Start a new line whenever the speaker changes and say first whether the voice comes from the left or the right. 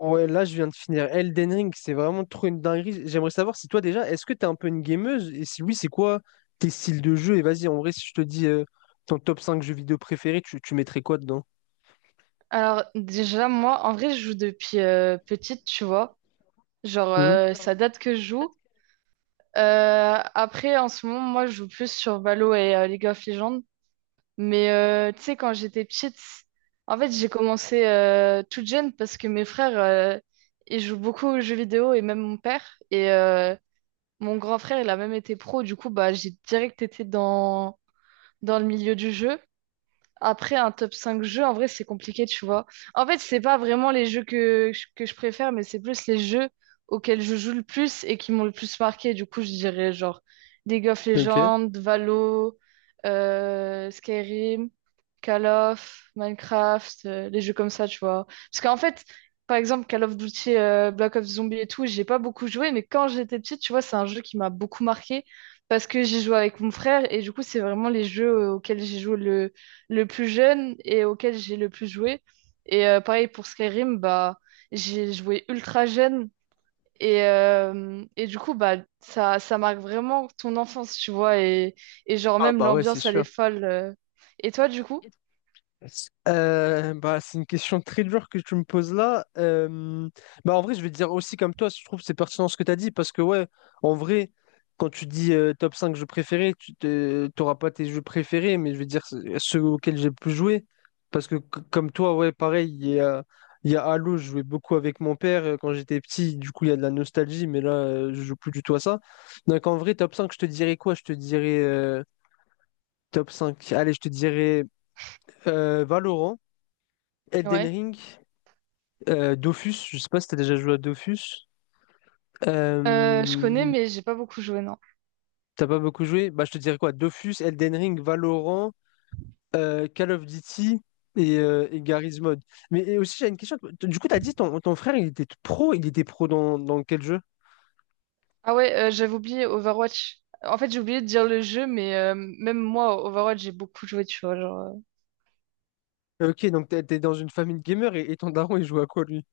left: Ouais, là, je viens de finir Elden Ring, c'est vraiment trop une dinguerie. J'aimerais savoir si toi déjà, est-ce que t'es un peu une gameuse? Et si oui, c'est quoi tes styles de jeu? Et vas-y, en vrai, si je te dis ton top 5 jeux vidéo préférés, tu mettrais quoi dedans?
right: Alors déjà, moi, en vrai, je joue depuis petite, tu vois. Genre,
left: Hmm. Genre, en
right: ça date que je
left: fait,
right: joue. Après, en ce moment, moi, je joue plus sur Valo et League of Legends. Mais tu sais, quand j'étais petite, en fait, j'ai commencé toute jeune parce que mes frères, ils jouent beaucoup aux jeux vidéo et même mon père. Et mon grand frère, il a même été pro. Du coup, bah, j'ai direct été dans le milieu du jeu. Après, un top 5 jeux, en vrai, c'est compliqué, tu vois. En fait, c'est pas vraiment les jeux que je préfère, mais c'est plus les jeux auxquels je joue le plus et qui m'ont le plus marqué. Du coup, je dirais genre League of
left: ok.
right: Legends, Valo, Skyrim, Call of, Minecraft, les jeux comme ça, tu vois. Parce qu'en fait, par exemple, Call of Duty, Black Ops Zombie et tout, j'ai pas beaucoup joué, mais quand j'étais petite, tu vois, c'est un jeu qui m'a beaucoup marqué parce que j'ai joué avec mon frère et du coup, c'est vraiment les jeux auxquels j'ai joué le plus jeune et auquel j'ai le plus joué. Et pareil pour Skyrim, bah, j'ai joué ultra jeune. Et du coup, bah, ça marque vraiment ton enfance, tu vois. Et genre,
left: Ah
right: même
left: bah ouais, c'est
right: l'ambiance, elle est
left: sûr.
right: folle. Et toi, du coup?
left: Bah, c'est une question très dure que tu me poses là. Bah, en vrai, je vais te dire aussi comme toi, je trouve que c'est pertinent ce que tu as dit parce que, ouais, en vrai, quand tu dis top 5 jeux préférés, tu n'auras pas tes jeux préférés, mais je vais dire ceux auxquels j'ai le plus joué. Parce que, comme toi, ouais, pareil, il y a Halo, je jouais beaucoup avec mon père quand j'étais petit, du coup, il y a de la nostalgie, mais là, je joue plus du tout à ça. Donc, en vrai, top 5 je te dirais quoi? Je te dirais top cinq. Allez, je te dirais Valorant. Elden
right: Ouais.
left: Ring, Dofus, je sais pas si t'as déjà joué à Dofus.
right: Je connais,
left: Euh,
right: mais j'ai pas beaucoup joué, non.
left: T'as pas beaucoup joué? Bah je te dirais quoi? Dofus, Elden Ring, Valorant, Call of Duty et Garry's Mod. Mais et aussi j'ai une question. Du coup t'as dit ton frère il était pro dans quel jeu?
right: Ah ouais, j'avais oublié Overwatch. En fait, j'ai oublié de dire le jeu, mais même moi, Overwatch, j'ai beaucoup joué, tu vois.
left: Ok, donc t'es dans une famille de gamers et ton daron il joue à quoi lui?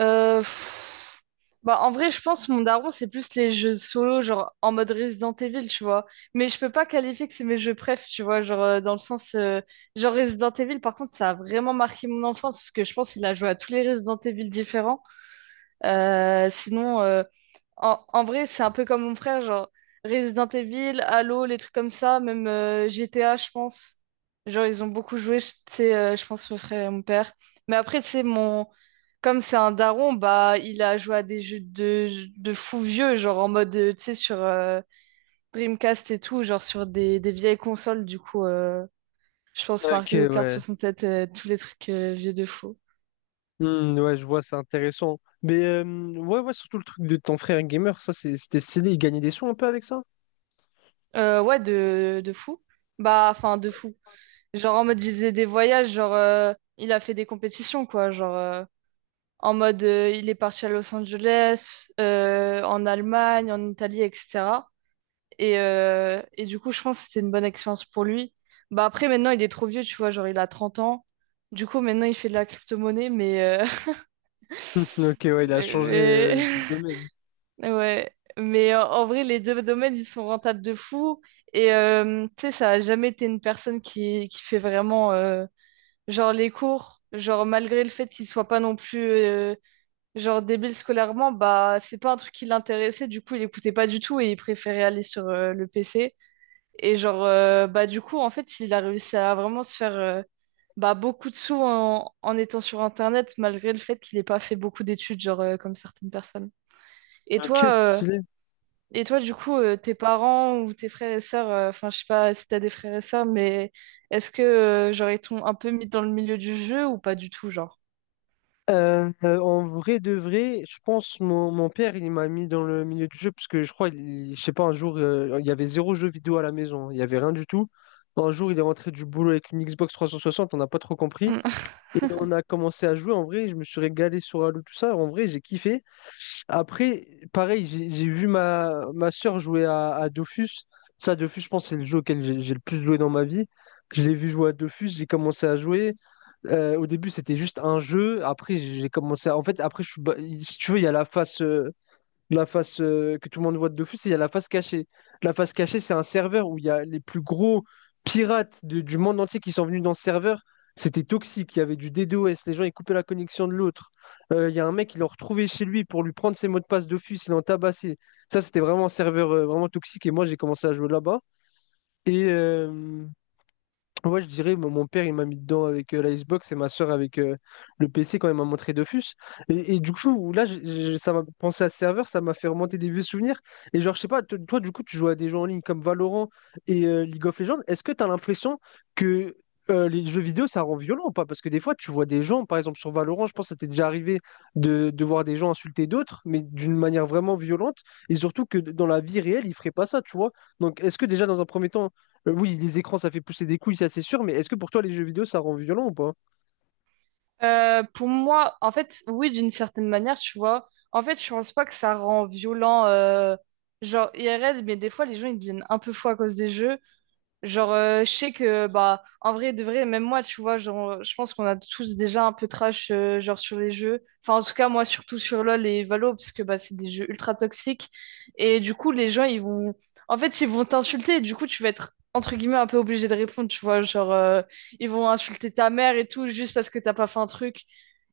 right: Euh, pff, Bah, en vrai, je pense que mon daron, c'est plus les jeux solo, genre en mode Resident Evil, tu vois. Mais je peux pas qualifier que c'est mes jeux préf, tu vois. Genre, dans le sens. Genre, Resident Evil, par contre, ça a vraiment marqué mon enfance, parce que je pense qu'il a joué à tous les Resident Evil différents. Sinon, en vrai, c'est un peu comme mon frère, genre Resident Evil, Halo, les trucs comme ça, même GTA, je pense. Genre, ils ont beaucoup joué, tu sais, je pense, mon frère et mon père. Mais après, tu sais, comme c'est un daron, bah, il a joué à des jeux de fou vieux, genre en mode, tu sais, sur Dreamcast et tout, genre sur des vieilles consoles, du coup, je pense
left: Ok,
right: Mario Kart
left: ouais.
right: 67, tous les trucs vieux de fou.
left: Hmm, ouais, je vois, c'est intéressant. Mais ouais, surtout le truc de ton frère gamer, c'était stylé, il gagnait des sous un peu avec ça?
right: Ouais, de fou. Bah, enfin, de fou. Genre en mode il faisait des voyages, genre il a fait des compétitions quoi, genre en mode il est parti à Los Angeles, en Allemagne, en Italie, etc. Et du coup je pense que c'était une bonne expérience pour lui. Bah après maintenant il est trop vieux, tu vois, genre il a 30 ans. Du coup maintenant il fait de la crypto-monnaie, mais,
left: Ok, ouais, il a changé
right: mais,
left: de domaine.
right: ouais. Mais en vrai les deux domaines ils sont rentables de fou. Et tu sais ça a jamais été une personne qui fait vraiment... Genre les cours, genre malgré le fait qu'il soit pas non plus genre débile scolairement, bah c'est pas un truc qui l'intéressait, du coup il écoutait pas du tout et il préférait aller sur le PC. Et genre bah du coup en fait il a réussi à vraiment se faire bah beaucoup de sous en étant sur internet malgré le fait qu'il ait pas fait beaucoup d'études genre comme certaines personnes. Et
left: Ok,
right: toi
left: c'est
right: euh,
left: stylé.
right: et toi du coup tes parents ou tes frères et sœurs, enfin je sais pas si t'as des frères et sœurs, mais est-ce que genre ils t'ont un peu mis dans le milieu du jeu ou pas du tout genre?
left: En vrai de vrai, je pense mon père il m'a mis dans le milieu du jeu parce que je crois, je sais pas, un jour il y avait zéro jeu vidéo à la maison, hein. Il y avait rien du tout. Un jour il est rentré du boulot avec une Xbox 360, on n'a pas trop compris
right: Mm.
left: et on a commencé à jouer. En vrai, je me suis régalé sur Halo tout ça. En vrai, j'ai kiffé. Après, pareil, j'ai vu ma soeur jouer à Dofus. Ça, Dofus, je pense, c'est le jeu auquel j'ai le plus joué dans ma vie. Je l'ai vu jouer à Dofus, j'ai commencé à jouer. Au début, c'était juste un jeu. Après, j'ai commencé à... En fait, après, si tu veux, il y a la phase, la face que tout le monde voit de d'office, il y a la face cachée. La face cachée, c'est un serveur où il y a les plus gros pirates du monde entier qui sont venus dans ce serveur. C'était toxique, il y avait du DDoS, les gens ils coupaient la connexion de l'autre. Il y a un mec, ils l'ont retrouvé chez lui pour lui prendre ses mots de passe d'office, ils l'ont tabassé. Ça, c'était vraiment un serveur vraiment toxique et moi j'ai commencé à jouer là-bas. Et, euh, Moi je dirais, mon père, il m'a mis dedans avec la Xbox et ma soeur avec le PC quand elle m'a montré Dofus. Et du coup, là, ça m'a pensé à ce serveur, ça m'a fait remonter des vieux souvenirs. Et genre, je sais pas, toi, du coup, tu joues à des jeux en ligne comme Valorant et League of Legends. Est-ce que tu as l'impression que les jeux vidéo, ça rend violent ou pas? Parce que des fois, tu vois des gens, par exemple, sur Valorant, je pense que ça t'est déjà arrivé de voir des gens insulter d'autres, mais d'une manière vraiment violente. Et surtout que dans la vie réelle, ils feraient pas ça, tu vois. Donc, est-ce que déjà, dans un premier temps, oui, les écrans, ça fait pousser des couilles, ça c'est sûr, mais est-ce que pour toi, les jeux vidéo, ça rend violent ou pas?
right: Pour moi, en fait, oui, d'une certaine manière, tu vois. En fait, je pense pas que ça rend violent, genre IRL, mais des fois, les gens, ils deviennent un peu fous à cause des jeux. Genre, je sais que, bah, en vrai, de vrai, même moi, tu vois, genre, je pense qu'on a tous déjà un peu trash, genre, sur les jeux. Enfin, en tout cas, moi, surtout sur LoL et Valo, parce que, bah, c'est des jeux ultra toxiques. Et du coup, les gens, ils vont, en fait, ils vont t'insulter. Et du coup, tu vas être, entre guillemets, un peu obligé de répondre, tu vois. Genre, ils vont insulter ta mère et tout, juste parce que t'as pas fait un truc.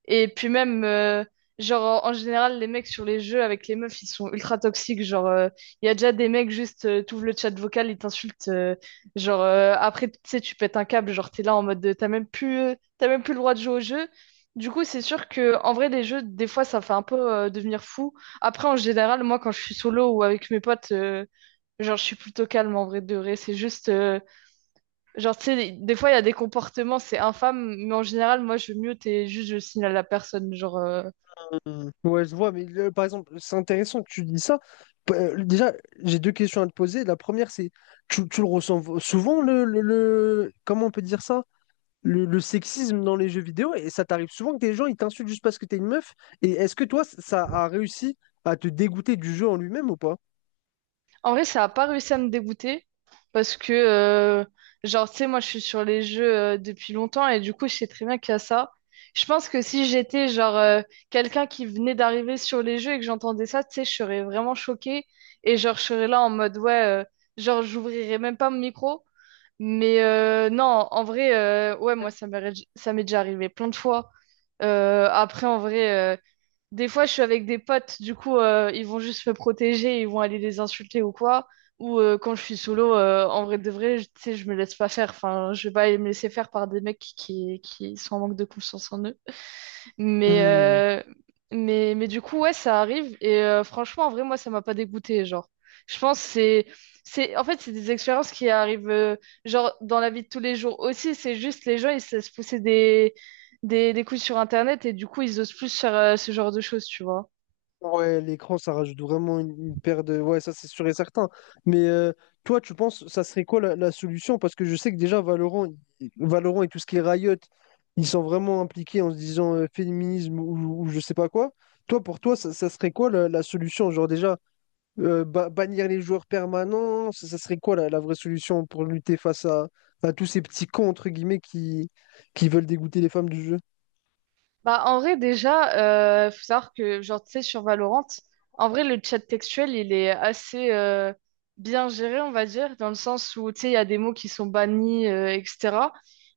right: Et puis même, genre, en général, les mecs sur les jeux avec les meufs, ils sont ultra toxiques. Genre, il y a déjà des mecs, juste, t'ouvres le chat vocal, ils t'insultent. Genre, après, tu sais, tu pètes un câble. Genre, t'es là en mode, de, t'as même plus le droit de jouer au jeu. Du coup, c'est sûr que, en vrai, les jeux, des fois, ça fait un peu devenir fou. Après, en général, moi, quand je suis solo ou avec mes potes, genre, je suis plutôt calme en vrai de vrai. C'est juste, genre, tu sais, des fois, il y a des comportements, c'est infâme, mais en général, moi, je mute et juste je signale à la personne. Genre,
left: Hmm. Ouais, je vois, mais par exemple, c'est intéressant que tu dis ça. Déjà, j'ai deux questions à te poser. La première, c'est, tu le ressens souvent, comment on peut dire ça? Le sexisme dans les jeux vidéo, et ça t'arrive souvent que des gens, ils t'insultent juste parce que t'es une meuf, et est-ce que toi, ça a réussi à te dégoûter du jeu en lui-même ou pas?
right: en vrai, ça a pas réussi à me dégoûter parce que, genre, tu sais, moi, je suis sur les jeux depuis longtemps et du coup, je sais très bien qu'il y a ça. Je pense que si j'étais, genre, quelqu'un qui venait d'arriver sur les jeux et que j'entendais ça, tu sais, je serais vraiment choquée et, genre, je serais là en mode, ouais, genre, j'ouvrirais même pas mon micro. Mais non, en vrai, ouais, moi, ça m'est déjà arrivé plein de fois. Après, en vrai, des fois, je suis avec des potes, du coup, ils vont juste me protéger, ils vont aller les insulter ou quoi. Ou quand je suis solo, en vrai de vrai, tu sais, je me laisse pas faire. Enfin, je vais pas aller me laisser faire par des mecs qui sont en manque de confiance en eux. Mais,
left: Hmm.
right: euh, mais, du coup, ouais, ça arrive. Et franchement, en vrai, moi, ça m'a pas dégoûté, genre. Je pense que c'est, en fait, c'est des expériences qui arrivent, genre, dans la vie de tous les jours aussi. C'est juste les gens, ils se laissent pousser des couilles sur Internet et du coup, ils osent plus faire ce genre de choses, tu vois.
left: Ouais, l'écran, ça rajoute vraiment une paire de... Ouais, ça c'est sûr et certain. Mais toi, tu penses, ça serait quoi la solution? Parce que je sais que déjà, Valorant, Valorant et tout ce qui est Riot, ils sont vraiment impliqués en se disant féminisme ou je sais pas quoi. Toi, pour toi, ça serait quoi la solution? Genre déjà, bannir les joueurs permanents, ça serait quoi la vraie solution pour lutter face à tous ces petits cons, entre guillemets, qui veulent dégoûter les femmes du jeu?
right: Bah, en vrai, déjà, faut savoir que, genre, tu sais, sur Valorant, en vrai, le chat textuel, il est assez bien géré, on va dire, dans le sens où, tu sais, il y a des mots qui sont bannis, etc.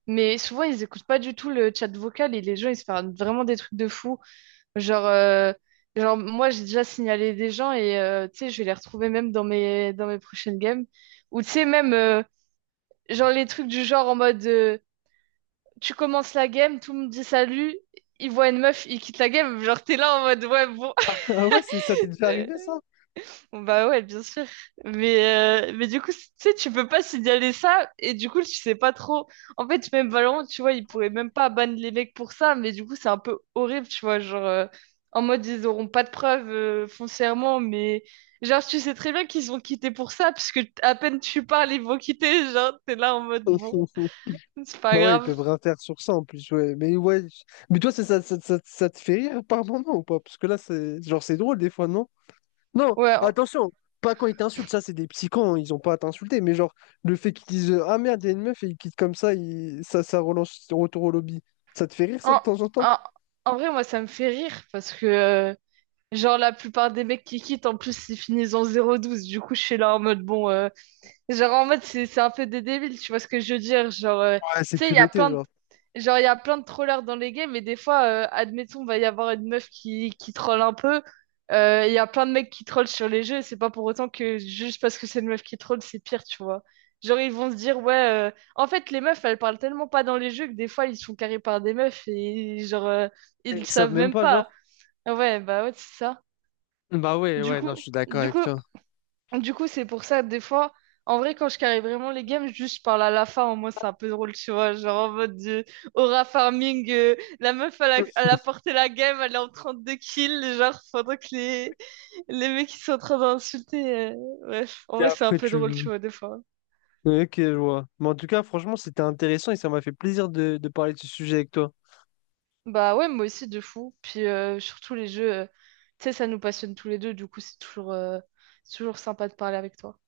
right: Mais souvent, ils écoutent pas du tout le chat vocal et les gens, ils se font vraiment des trucs de fou. Genre, genre moi, j'ai déjà signalé des gens et, tu sais, je vais les retrouver même dans mes prochaines games. Ou, tu sais, même, genre, les trucs du genre en mode. Tu commences la game, tout me dit salut, il voit une meuf, il quitte la game, genre t'es là en mode ouais bon.
left: Ah ouais, c'est, ça t'est déjà arrivé, ça?
right: Bon, bah ouais, bien sûr. Mais, mais du coup, tu sais, tu peux pas signaler ça et du coup, tu sais pas trop. En fait, même Valorant, tu vois, ils pourraient même pas ban les mecs pour ça, mais du coup, c'est un peu horrible, tu vois, genre en mode ils auront pas de preuves foncièrement, mais genre tu sais très bien qu'ils ont quitté pour ça puisque à peine tu parles, ils vont quitter, genre t'es là en mode bon, c'est pas
left: Bah ouais, ils
right: grave.
left: peuvent rien faire sur ça en plus, ouais. Mais ouais. Mais toi, ça te fait rire par moment ou pas? Parce que là, c'est genre c'est drôle des fois, non? Non,
right: Ouais.
left: attention, pas quand ils t'insultent, ça c'est des petits cons, ils ont pas à t'insulter, mais genre le fait qu'ils disent ah merde, il y a une meuf et ils quittent comme ça, ça, ça relance retour au lobby. Ça te fait rire ça de
right: En,
left: temps en temps?
right: en- en vrai, moi, ça me fait rire parce que, genre, la plupart des mecs qui quittent, en plus, ils finissent en 0-12. Du coup, je suis là en mode, bon, genre, en mode, c'est un peu des débiles, tu vois ce que je veux dire? Genre,
left: Ouais,
right: tu
left: c'est
right: sais, il y a
left: culotté,
right: plein de...
left: genre.
right: Genre, il y a plein de trollers dans les games, et des fois, admettons, va y avoir une meuf qui troll un peu. Il y a plein de mecs qui trollent sur les jeux, et c'est pas pour autant que juste parce que c'est une meuf qui troll, c'est pire, tu vois. Genre, ils vont se dire, ouais, en fait, les meufs, elles parlent tellement pas dans les jeux que des fois, ils se font carrer par des meufs, et genre, ils
left: Ils
right: le
left: savent
right: savent
left: même
right: même
left: pas,
right: pas.
left: genre.
right: Ah ouais, bah ouais, c'est ça.
left: Bah ouais,
right: Du
left: ouais,
right: coup,
left: non, je suis d'accord
right: du
left: avec
right: coup,
left: toi.
right: du coup, c'est pour ça, des fois, en vrai, quand je carry vraiment les games, juste je parle à la Lafa, en moi, c'est un peu drôle, tu vois. Genre en mode Aura Farming, la meuf, elle a porté la game, elle est en 32 kills, genre, pendant que les mecs, ils sont en train d'insulter. Bref, en
left: Et
right: vrai, c'est un
left: après,
right: peu
left: tu...
right: drôle, tu vois, des fois.
left: Ok, je vois. Mais en tout cas, franchement, c'était intéressant et ça m'a fait plaisir de parler de ce sujet avec toi.
right: Bah ouais, moi aussi, de fou. Puis surtout, les jeux, tu sais, ça nous passionne tous les deux, du coup, c'est toujours sympa de parler avec toi.